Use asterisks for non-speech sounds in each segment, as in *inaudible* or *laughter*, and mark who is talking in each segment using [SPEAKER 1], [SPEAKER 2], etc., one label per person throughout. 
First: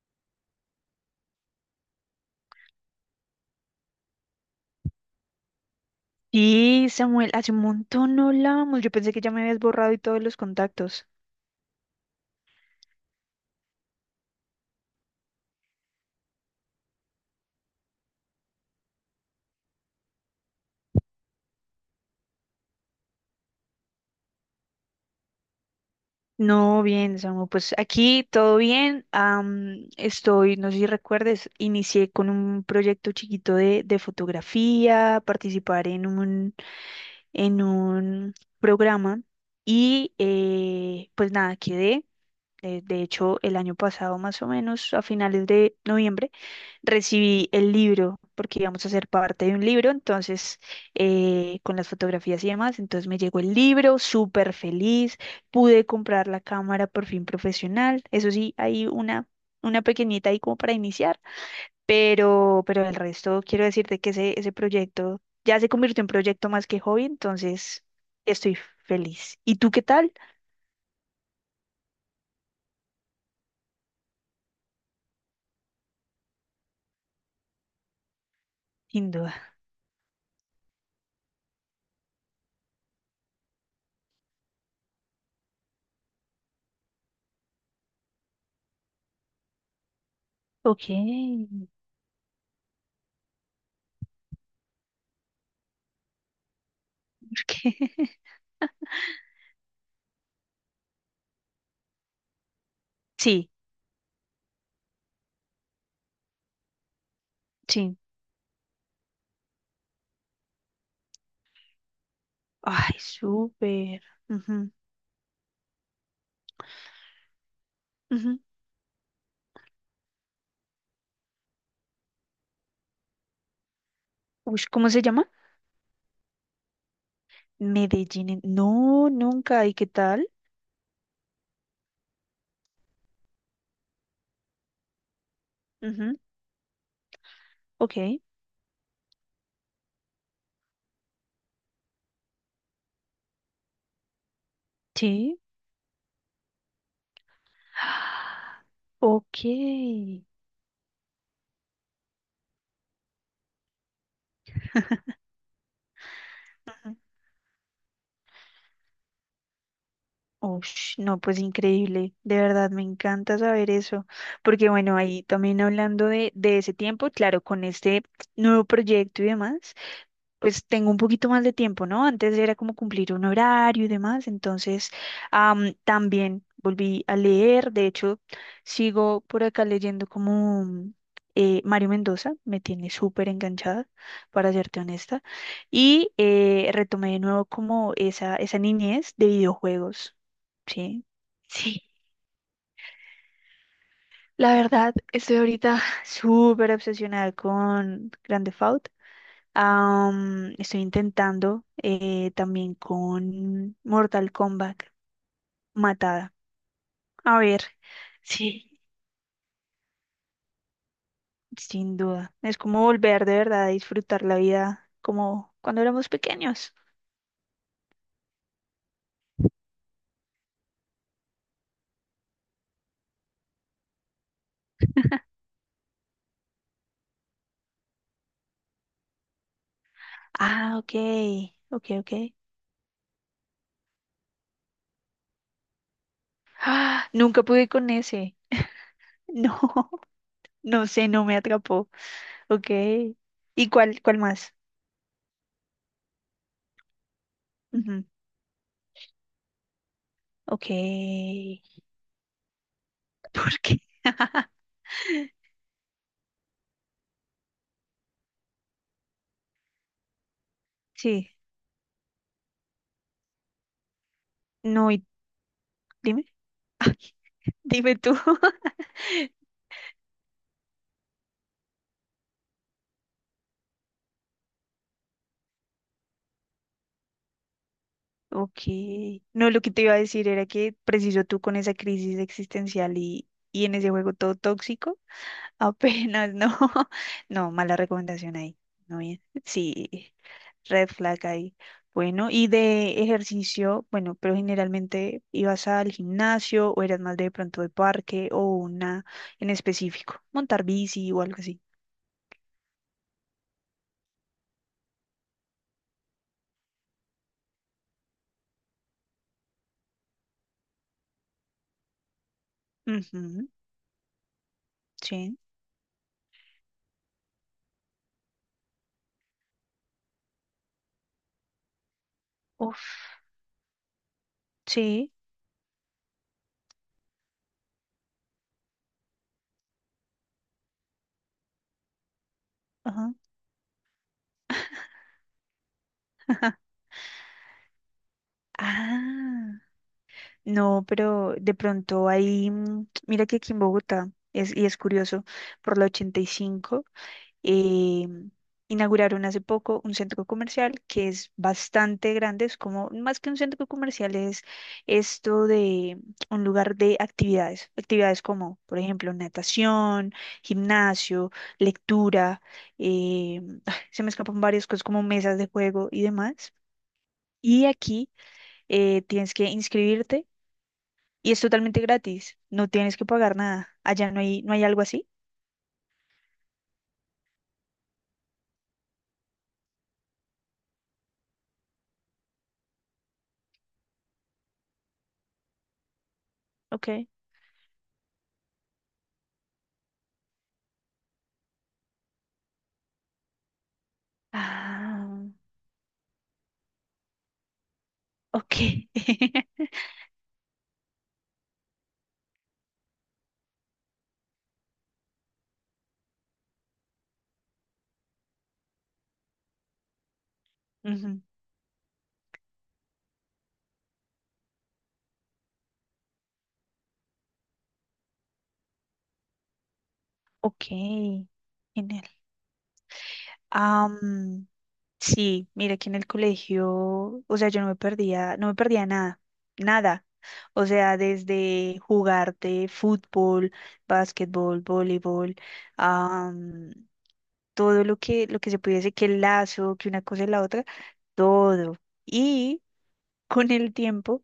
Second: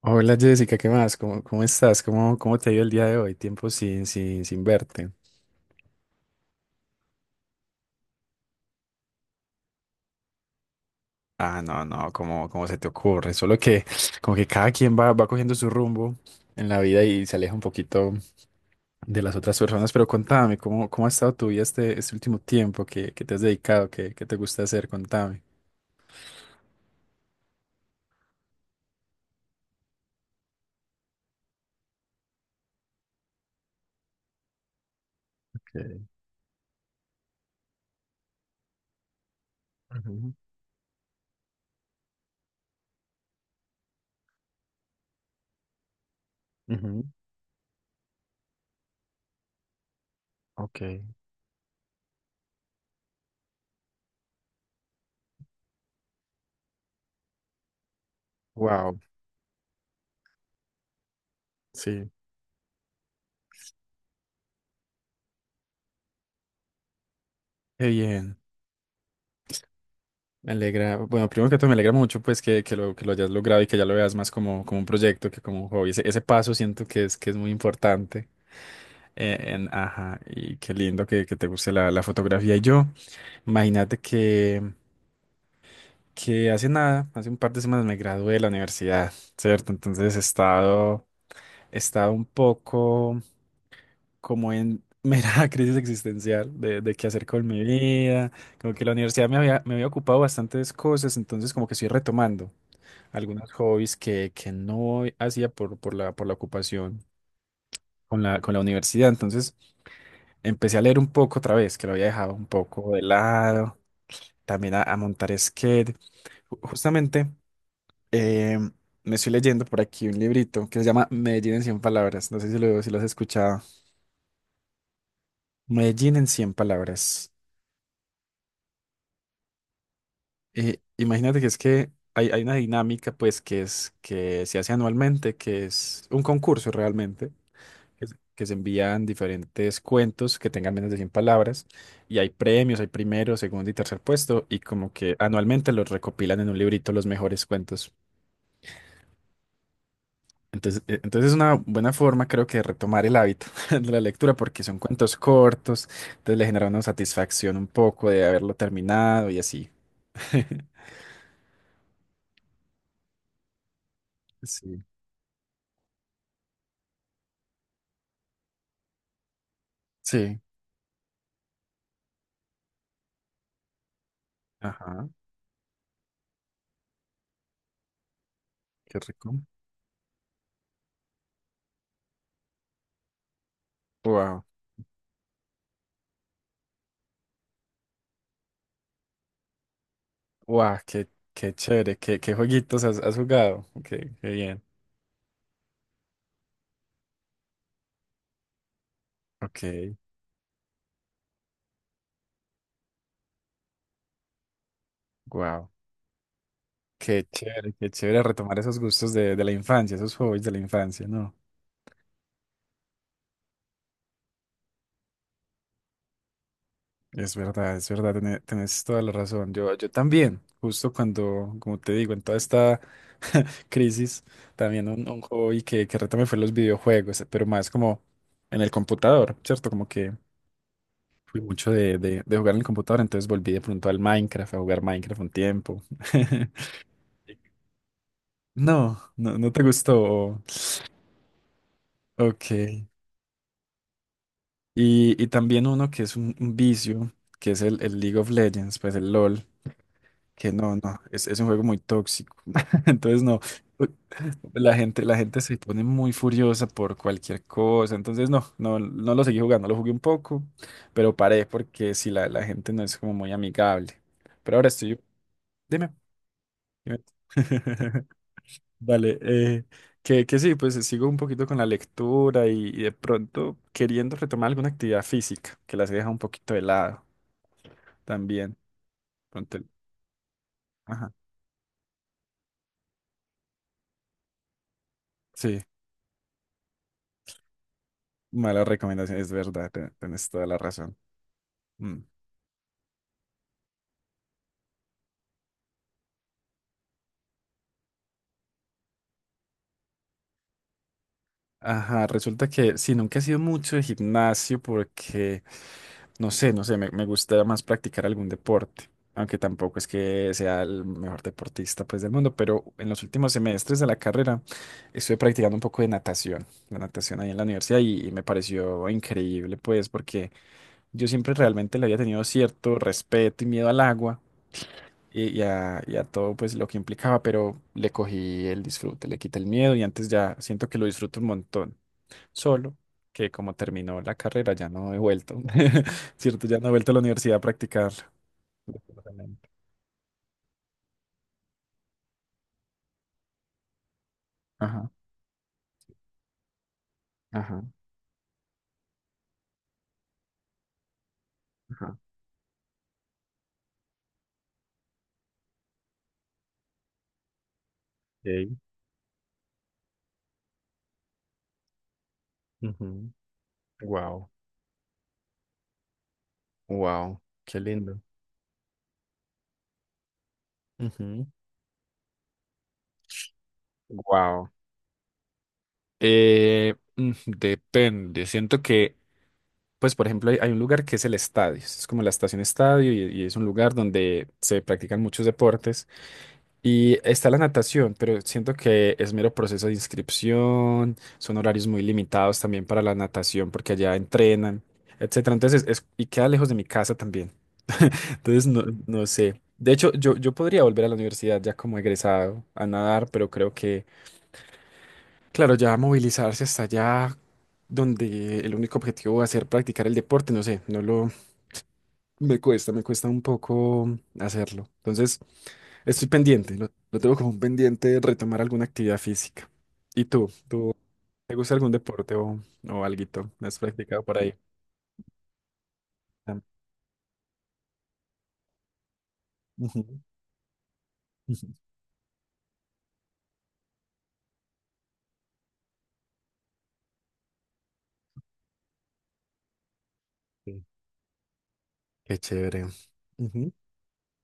[SPEAKER 1] Hola Jessica, ¿qué más? ¿Cómo estás? ¿Cómo te ha ido el día de hoy? Tiempo sin verte.
[SPEAKER 2] Sí, Samuel, hace un montón no hablábamos. Yo pensé que ya me habías borrado y todos los contactos.
[SPEAKER 1] Ah, no, no, ¿cómo se te ocurre? Solo que como que cada quien va cogiendo su rumbo en la vida y se aleja un poquito de las otras personas. Pero contame, ¿cómo ha estado tu vida este último tiempo? ¿Qué te has dedicado? ¿Qué te gusta hacer? Contame.
[SPEAKER 2] No, bien, Samuel, pues aquí todo bien. No sé si recuerdes, inicié con un proyecto chiquito de fotografía, participar
[SPEAKER 1] Okay.
[SPEAKER 2] en un, en un programa y
[SPEAKER 1] Ujú,
[SPEAKER 2] pues nada, quedé. De hecho, el año pasado, más o menos, a finales de noviembre.
[SPEAKER 1] ujú,
[SPEAKER 2] Recibí el libro porque íbamos a ser parte de un libro, entonces
[SPEAKER 1] ok.
[SPEAKER 2] con las fotografías y demás, entonces me llegó el libro, súper feliz, pude comprar la cámara por fin profesional, eso sí, hay
[SPEAKER 1] Wow,
[SPEAKER 2] una pequeñita ahí como para iniciar,
[SPEAKER 1] sí,
[SPEAKER 2] pero el resto quiero decirte que ese proyecto ya se convirtió en proyecto más que hobby, entonces
[SPEAKER 1] qué bien.
[SPEAKER 2] estoy feliz. ¿Y tú qué tal?
[SPEAKER 1] Me alegra, bueno, primero que todo me alegra mucho pues que lo hayas logrado y que ya lo veas más como un proyecto que como un hobby. Ese paso siento que es muy importante.
[SPEAKER 2] Sin duda.
[SPEAKER 1] Ajá, y qué lindo que te guste la fotografía. Y yo, imagínate que hace nada, hace un par de semanas me gradué de la universidad, ¿cierto? Entonces he
[SPEAKER 2] Ok.
[SPEAKER 1] estado, he
[SPEAKER 2] *laughs*
[SPEAKER 1] estado un poco como en mera *laughs* crisis existencial de qué hacer
[SPEAKER 2] ¿Por
[SPEAKER 1] con mi
[SPEAKER 2] qué?
[SPEAKER 1] vida. Como que la universidad me había ocupado bastantes cosas, entonces como que estoy retomando
[SPEAKER 2] Sí,
[SPEAKER 1] algunos hobbies que no hacía por la ocupación
[SPEAKER 2] sí.
[SPEAKER 1] con la universidad. Entonces empecé a leer un poco otra vez, que lo había dejado un poco
[SPEAKER 2] Ay,
[SPEAKER 1] de lado,
[SPEAKER 2] súper. Ujú,
[SPEAKER 1] también a montar skate. Justamente
[SPEAKER 2] ujú.
[SPEAKER 1] eh, me estoy leyendo por aquí un librito que se llama Medellín en 100 palabras. No sé si lo has escuchado.
[SPEAKER 2] Ush, ¿cómo se llama?
[SPEAKER 1] Medellín en 100 palabras.
[SPEAKER 2] Medellín. No, nunca. ¿Y qué tal?
[SPEAKER 1] Imagínate que es que hay una dinámica pues que es que se hace anualmente, que es
[SPEAKER 2] Ujú,
[SPEAKER 1] un concurso realmente
[SPEAKER 2] Ok,
[SPEAKER 1] que se envían diferentes cuentos que tengan menos de 100 palabras y hay premios, hay primero, segundo y tercer puesto y como que
[SPEAKER 2] sí.
[SPEAKER 1] anualmente los recopilan en un librito los mejores cuentos.
[SPEAKER 2] Ah, Ok.
[SPEAKER 1] Entonces, entonces es una buena forma creo que de retomar el hábito *laughs* de la lectura porque son cuentos cortos, entonces le genera una satisfacción un poco de haberlo terminado y así. *laughs*
[SPEAKER 2] Ush, no, pues increíble. De verdad, me encanta saber eso. Porque
[SPEAKER 1] Sí.
[SPEAKER 2] bueno, ahí también hablando de ese tiempo, claro, con este nuevo proyecto y demás.
[SPEAKER 1] Sí,
[SPEAKER 2] Pues tengo un poquito más de tiempo, ¿no? Antes era como cumplir un horario y demás, entonces
[SPEAKER 1] ajá,
[SPEAKER 2] también volví a leer, de hecho
[SPEAKER 1] qué
[SPEAKER 2] sigo
[SPEAKER 1] rico.
[SPEAKER 2] por acá leyendo como Mario Mendoza, me tiene súper enganchada,
[SPEAKER 1] Wow,
[SPEAKER 2] para serte honesta, y retomé de nuevo como esa niñez de videojuegos,
[SPEAKER 1] wow,
[SPEAKER 2] ¿sí?
[SPEAKER 1] qué
[SPEAKER 2] Sí,
[SPEAKER 1] chévere, qué jueguitos has jugado. Ok, qué
[SPEAKER 2] la
[SPEAKER 1] bien.
[SPEAKER 2] verdad, estoy ahorita *laughs* súper obsesionada con Grand Theft Auto.
[SPEAKER 1] Ok,
[SPEAKER 2] Estoy intentando también con Mortal Kombat,
[SPEAKER 1] wow.
[SPEAKER 2] Matada. A ver,
[SPEAKER 1] Qué chévere retomar
[SPEAKER 2] sí,
[SPEAKER 1] esos gustos de la infancia, esos hobbies de la infancia, ¿no?
[SPEAKER 2] sin duda. Es como volver de verdad a disfrutar la vida como cuando éramos pequeños.
[SPEAKER 1] Es verdad, tenés toda la razón. Yo también, justo cuando, como te digo, en toda esta *laughs* crisis, también un hobby que retomé fue los videojuegos, pero más como en el computador, ¿cierto? Como que
[SPEAKER 2] Ah, ok,
[SPEAKER 1] fui mucho
[SPEAKER 2] ok,
[SPEAKER 1] de,
[SPEAKER 2] ok.
[SPEAKER 1] de, de jugar en el computador, entonces volví de pronto al Minecraft, a jugar Minecraft un tiempo. *laughs*
[SPEAKER 2] Ah, nunca pude con ese.
[SPEAKER 1] No, no, no
[SPEAKER 2] No,
[SPEAKER 1] te
[SPEAKER 2] *laughs*
[SPEAKER 1] gustó.
[SPEAKER 2] no sé, no me atrapó.
[SPEAKER 1] Ok.
[SPEAKER 2] Ok. ¿Y cuál más?
[SPEAKER 1] Y también uno que es un vicio, que es el
[SPEAKER 2] Ujú,
[SPEAKER 1] League of Legends, pues el LOL, que
[SPEAKER 2] Ok.
[SPEAKER 1] no, no, es un juego muy
[SPEAKER 2] *laughs*
[SPEAKER 1] tóxico. *laughs* Entonces no,
[SPEAKER 2] ¿Por qué? *laughs*
[SPEAKER 1] la gente se pone muy furiosa por cualquier cosa. Entonces no, no, no lo seguí jugando, lo jugué un poco, pero
[SPEAKER 2] Sí.
[SPEAKER 1] paré porque si la gente no es como muy amigable. Pero ahora
[SPEAKER 2] No,
[SPEAKER 1] estoy,
[SPEAKER 2] y
[SPEAKER 1] dime,
[SPEAKER 2] dime,
[SPEAKER 1] dime.
[SPEAKER 2] dime
[SPEAKER 1] *laughs*
[SPEAKER 2] tú.
[SPEAKER 1] Vale,
[SPEAKER 2] *laughs*
[SPEAKER 1] que sí, pues sigo un poquito con la lectura y de pronto queriendo retomar alguna actividad física, que las he dejado un poquito de lado también.
[SPEAKER 2] Ok. No,
[SPEAKER 1] Pronto
[SPEAKER 2] lo que te iba a decir era que
[SPEAKER 1] Ajá,
[SPEAKER 2] preciso tú con esa crisis existencial y en ese juego todo tóxico,
[SPEAKER 1] sí,
[SPEAKER 2] apenas no. *laughs* No, mala recomendación ahí.
[SPEAKER 1] mala
[SPEAKER 2] No
[SPEAKER 1] recomendación,
[SPEAKER 2] bien.
[SPEAKER 1] es verdad,
[SPEAKER 2] Sí,
[SPEAKER 1] tienes toda la
[SPEAKER 2] red
[SPEAKER 1] razón.
[SPEAKER 2] flag ahí.
[SPEAKER 1] Mm.
[SPEAKER 2] Bueno, y de ejercicio, bueno, pero generalmente ibas al gimnasio o eras más de pronto de parque o una en específico, montar bici o algo así.
[SPEAKER 1] Ajá, resulta que sí, nunca he sido mucho de gimnasio porque no sé, no sé, me gusta más practicar algún deporte, aunque tampoco es que sea el mejor deportista pues del mundo, pero en los últimos
[SPEAKER 2] Ujú,
[SPEAKER 1] semestres de la carrera estuve
[SPEAKER 2] sí.
[SPEAKER 1] practicando un poco de natación, la natación ahí en la universidad y me pareció increíble pues porque yo siempre realmente le había tenido cierto
[SPEAKER 2] Uf,
[SPEAKER 1] respeto y miedo al agua
[SPEAKER 2] sí.
[SPEAKER 1] y a todo pues lo que implicaba, pero le cogí el disfrute, le quité el miedo y antes ya siento que lo disfruto un montón. Solo
[SPEAKER 2] Ajá.
[SPEAKER 1] que como terminó la carrera ya no he vuelto, *laughs* ¿cierto? Ya no he
[SPEAKER 2] *laughs*
[SPEAKER 1] vuelto a la universidad a practicar. Desafortunadamente.
[SPEAKER 2] Ah. No, pero de pronto ahí, mira que aquí en Bogotá, y es
[SPEAKER 1] Ajá,
[SPEAKER 2] curioso, por la 85,
[SPEAKER 1] ajá,
[SPEAKER 2] eh, inauguraron hace poco un centro comercial que es
[SPEAKER 1] ajá.
[SPEAKER 2] bastante grande, es como, más que un centro comercial, es esto de un lugar de actividades, actividades
[SPEAKER 1] Okay.
[SPEAKER 2] como, por ejemplo, natación, gimnasio, lectura, eh, *laughs* *sighs* se me
[SPEAKER 1] Wow,
[SPEAKER 2] escapan varias cosas como mesas de juego y demás.
[SPEAKER 1] wow, qué
[SPEAKER 2] Y
[SPEAKER 1] lindo.
[SPEAKER 2] aquí tienes que inscribirte
[SPEAKER 1] Ujú,
[SPEAKER 2] y es totalmente gratis, no tienes que pagar nada. Allá no hay,
[SPEAKER 1] wow.
[SPEAKER 2] no hay algo así.
[SPEAKER 1] Depende. Siento que Pues, por ejemplo, hay un lugar que es el estadio. Es como la estación estadio y es un lugar donde se practican muchos deportes. Y
[SPEAKER 2] Ok.
[SPEAKER 1] está la natación, pero siento que es mero proceso de inscripción. Son horarios muy limitados también para la natación porque allá entrenan,
[SPEAKER 2] Ah,
[SPEAKER 1] etcétera. Entonces, y queda lejos de mi casa también. *laughs* Entonces,
[SPEAKER 2] ok.
[SPEAKER 1] no, no sé.
[SPEAKER 2] *laughs*
[SPEAKER 1] De hecho, yo podría volver a la universidad ya como egresado a nadar, pero creo que, claro, ya movilizarse hasta allá donde el único objetivo va a ser practicar el deporte, no sé, no lo...
[SPEAKER 2] Ujú,
[SPEAKER 1] Me cuesta un poco hacerlo. Entonces, estoy pendiente, lo tengo como un pendiente de retomar alguna actividad física. ¿Y tú?
[SPEAKER 2] Ok,
[SPEAKER 1] ¿Tú te gusta algún
[SPEAKER 2] genial.
[SPEAKER 1] deporte o alguito? ¿Has practicado por ahí?
[SPEAKER 2] Am, sí, mira que en el
[SPEAKER 1] Tam-
[SPEAKER 2] colegio, o sea, yo no me perdía nada,
[SPEAKER 1] Ujú,
[SPEAKER 2] nada. O sea,
[SPEAKER 1] ujú,
[SPEAKER 2] desde jugarte fútbol, básquetbol, voleibol, am, todo lo que se pudiese, que el lazo, que una cosa y la
[SPEAKER 1] sí.
[SPEAKER 2] otra, todo.
[SPEAKER 1] Qué chévere.
[SPEAKER 2] Con
[SPEAKER 1] Ujú,
[SPEAKER 2] el tiempo.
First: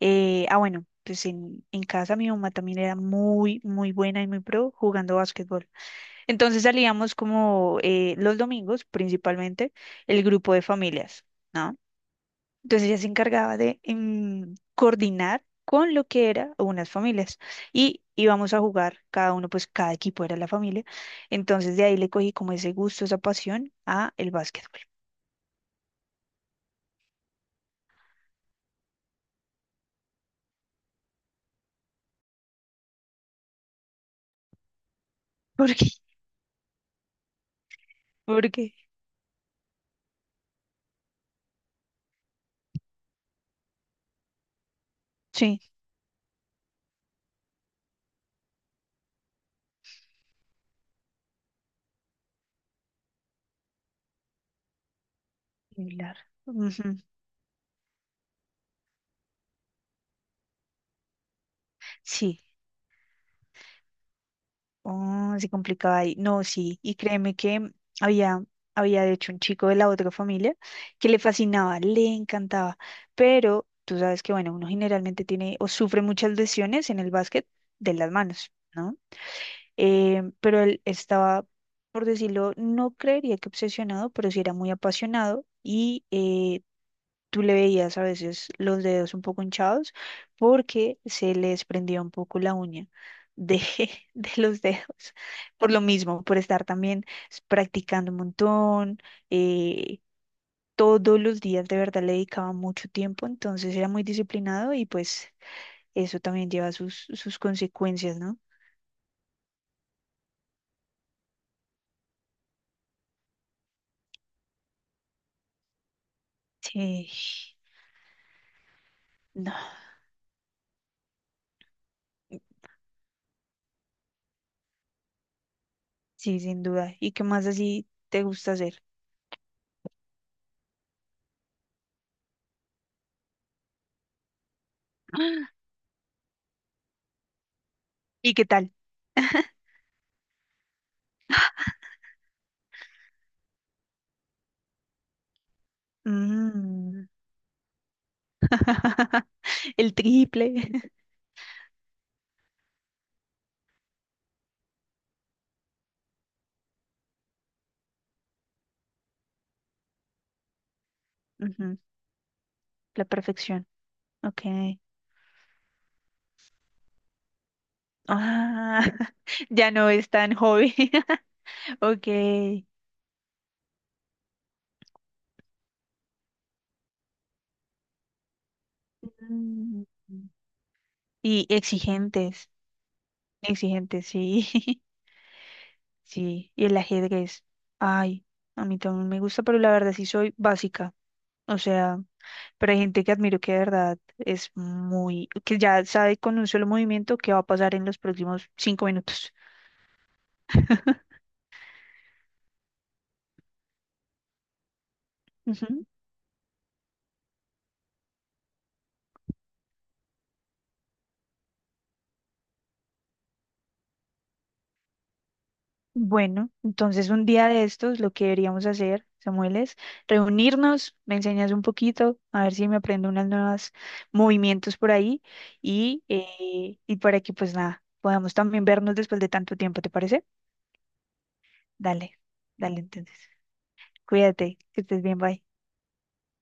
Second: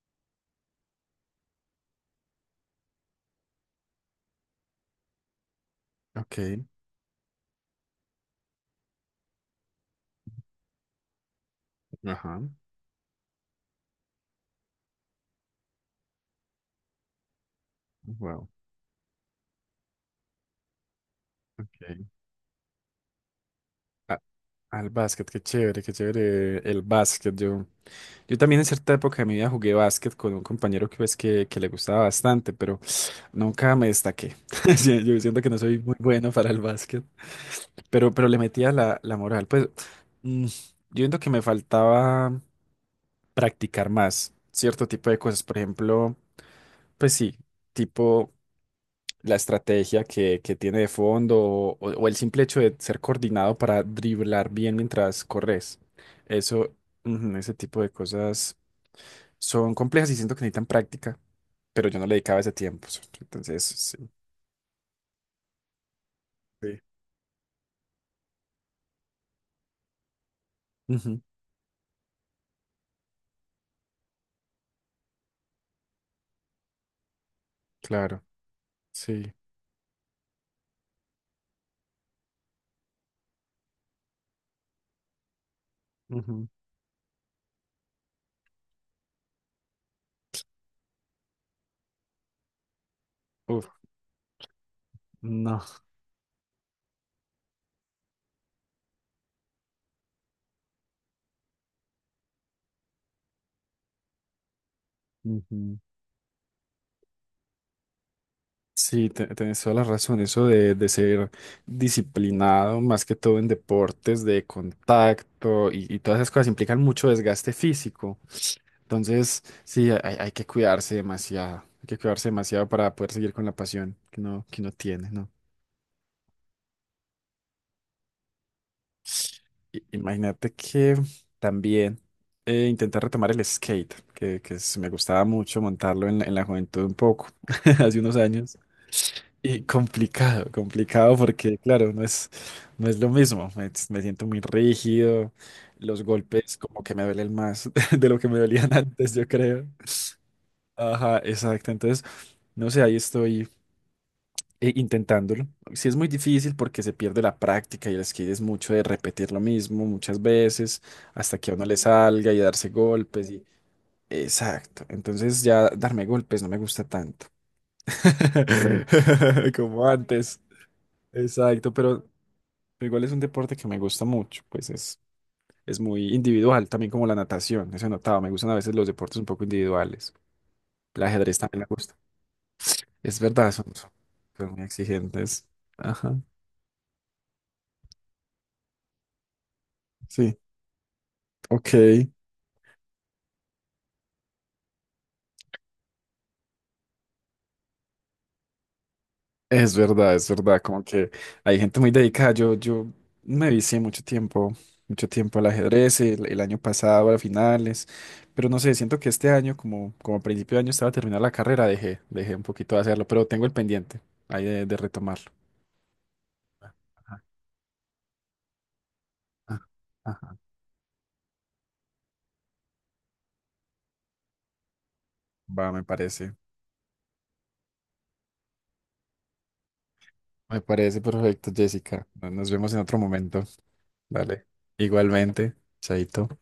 [SPEAKER 2] Ah, bueno, pues en casa mi mamá también era muy, muy buena y muy pro jugando básquetbol.
[SPEAKER 1] ok.
[SPEAKER 2] Entonces salíamos como los domingos, principalmente, el grupo de familias, ¿no?
[SPEAKER 1] Ajá.
[SPEAKER 2] Entonces ella se encargaba de coordinar con lo que era unas familias y
[SPEAKER 1] Wow.
[SPEAKER 2] íbamos a jugar, cada uno, pues cada equipo era la familia. Entonces de ahí
[SPEAKER 1] Ok.
[SPEAKER 2] le cogí como ese gusto, esa pasión a
[SPEAKER 1] A-
[SPEAKER 2] el básquetbol.
[SPEAKER 1] Al básquet, qué chévere el básquet. Yo también en cierta época de mi vida jugué básquet con un compañero que, pues, que le gustaba bastante, pero nunca me destaqué. *laughs* Sí, yo siento que
[SPEAKER 2] *laughs*
[SPEAKER 1] no
[SPEAKER 2] ¿Por
[SPEAKER 1] soy
[SPEAKER 2] qué?
[SPEAKER 1] muy bueno para el básquet, pero le metía
[SPEAKER 2] Porque
[SPEAKER 1] la moral. Pues, yo siento que me faltaba practicar más cierto tipo de cosas. Por
[SPEAKER 2] sí,
[SPEAKER 1] ejemplo, pues sí, tipo la estrategia que tiene de fondo o el simple hecho de ser coordinado para driblar bien mientras corres.
[SPEAKER 2] similar.
[SPEAKER 1] Eso,
[SPEAKER 2] Ujú.
[SPEAKER 1] ujú, ese tipo de cosas son complejas y siento que necesitan práctica, pero yo no le dedicaba
[SPEAKER 2] Sí,
[SPEAKER 1] ese tiempo. Entonces, sí.
[SPEAKER 2] Oh, se complicaba ahí. No, sí.
[SPEAKER 1] Sí.
[SPEAKER 2] Y créeme que había, había de hecho un chico de la otra familia que le
[SPEAKER 1] Ujú,
[SPEAKER 2] fascinaba, le encantaba. Pero tú sabes que, bueno, uno generalmente tiene o sufre muchas lesiones en el básquet de las
[SPEAKER 1] claro,
[SPEAKER 2] manos, ¿no?
[SPEAKER 1] sí.
[SPEAKER 2] Pero él estaba, por decirlo, no creería que obsesionado, pero sí era muy apasionado y
[SPEAKER 1] Ujú.
[SPEAKER 2] tú le veías a veces los dedos un poco hinchados porque se les prendía un poco la uña de,
[SPEAKER 1] Uf,
[SPEAKER 2] *laughs* de los dedos.
[SPEAKER 1] no.
[SPEAKER 2] Por lo mismo, por estar también practicando un montón, eh, todos los días de verdad le dedicaba mucho tiempo, entonces era muy disciplinado y pues
[SPEAKER 1] Ujú.
[SPEAKER 2] eso también lleva sus consecuencias, ¿no?
[SPEAKER 1] Sí, tenés toda la razón. Eso de ser disciplinado, más que todo en deportes de contacto y todas esas cosas implican mucho
[SPEAKER 2] Sí,
[SPEAKER 1] desgaste físico. Entonces,
[SPEAKER 2] *sighs* no,
[SPEAKER 1] sí, hay que cuidarse demasiado, hay que cuidarse demasiado para poder seguir con la pasión que uno tiene, ¿no?
[SPEAKER 2] sí, sin duda. ¿Y qué más así te gusta hacer?
[SPEAKER 1] Imagínate que también intenté retomar el skate, que me gustaba
[SPEAKER 2] *gasps*
[SPEAKER 1] mucho montarlo en la juventud un poco, *laughs* hace unos
[SPEAKER 2] ¿Y qué
[SPEAKER 1] años.
[SPEAKER 2] tal? *laughs*
[SPEAKER 1] Y complicado, complicado porque, claro, no es lo mismo, me siento muy rígido, los golpes como que me
[SPEAKER 2] Mm,
[SPEAKER 1] duelen más *laughs* de lo que me dolían *laughs* antes, yo
[SPEAKER 2] *laughs*
[SPEAKER 1] creo.
[SPEAKER 2] El triple.
[SPEAKER 1] Ajá, exacto, entonces... No sé, ahí estoy intentándolo. Sí es muy difícil porque se pierde la práctica y el skate es mucho de repetir lo mismo muchas veces hasta
[SPEAKER 2] *laughs*
[SPEAKER 1] que a uno le
[SPEAKER 2] Ujú,
[SPEAKER 1] salga y darse
[SPEAKER 2] La
[SPEAKER 1] golpes y...
[SPEAKER 2] perfección. Ok.
[SPEAKER 1] Exacto. Entonces ya darme golpes no me gusta tanto. *laughs*
[SPEAKER 2] Ah, *laughs* ya
[SPEAKER 1] Como
[SPEAKER 2] no es tan
[SPEAKER 1] antes.
[SPEAKER 2] joven. *laughs*
[SPEAKER 1] Exacto,
[SPEAKER 2] Ok.
[SPEAKER 1] pero igual es un deporte que me gusta mucho, pues es muy individual, también como la natación, eso he notado, me gustan a veces los deportes un poco
[SPEAKER 2] Mm,
[SPEAKER 1] individuales, el ajedrez
[SPEAKER 2] Y
[SPEAKER 1] también me gusta,
[SPEAKER 2] exigentes.
[SPEAKER 1] es verdad, son, son
[SPEAKER 2] Exigentes, sí.
[SPEAKER 1] son muy
[SPEAKER 2] *laughs*
[SPEAKER 1] exigentes, ajá,
[SPEAKER 2] Sí. Y el ajedrez. Ay, a mí también me gusta, pero la verdad sí soy
[SPEAKER 1] sí,
[SPEAKER 2] básica. O
[SPEAKER 1] ok.
[SPEAKER 2] sea, pero hay gente que admiro que de verdad es muy, que ya sabe con un solo movimiento qué va a pasar en los próximos 5 minutos.
[SPEAKER 1] Es verdad, como que hay gente muy dedicada. Yo me vicié mucho tiempo al
[SPEAKER 2] *laughs*
[SPEAKER 1] ajedrez, el año pasado, a finales, pero no sé, siento que este año, como a principio de año estaba terminando la carrera, dejé un poquito de hacerlo, pero tengo el pendiente ahí de retomarlo.
[SPEAKER 2] Bueno, entonces
[SPEAKER 1] Ajá,
[SPEAKER 2] un día de estos lo que deberíamos hacer, Samuel,
[SPEAKER 1] ajá,
[SPEAKER 2] es
[SPEAKER 1] ajá.
[SPEAKER 2] reunirnos, me enseñas un poquito, a ver si me aprendo unos nuevos movimientos por ahí
[SPEAKER 1] Va, me
[SPEAKER 2] y,
[SPEAKER 1] parece,
[SPEAKER 2] eh, y para que pues nada, podamos también vernos después de tanto tiempo, ¿te parece?
[SPEAKER 1] me parece perfecto, Jessica.
[SPEAKER 2] Dale,
[SPEAKER 1] Nos vemos en
[SPEAKER 2] dale
[SPEAKER 1] otro
[SPEAKER 2] entonces.
[SPEAKER 1] momento. Vale.
[SPEAKER 2] Cuídate, que estés bien, bye.
[SPEAKER 1] Igualmente, Chaito.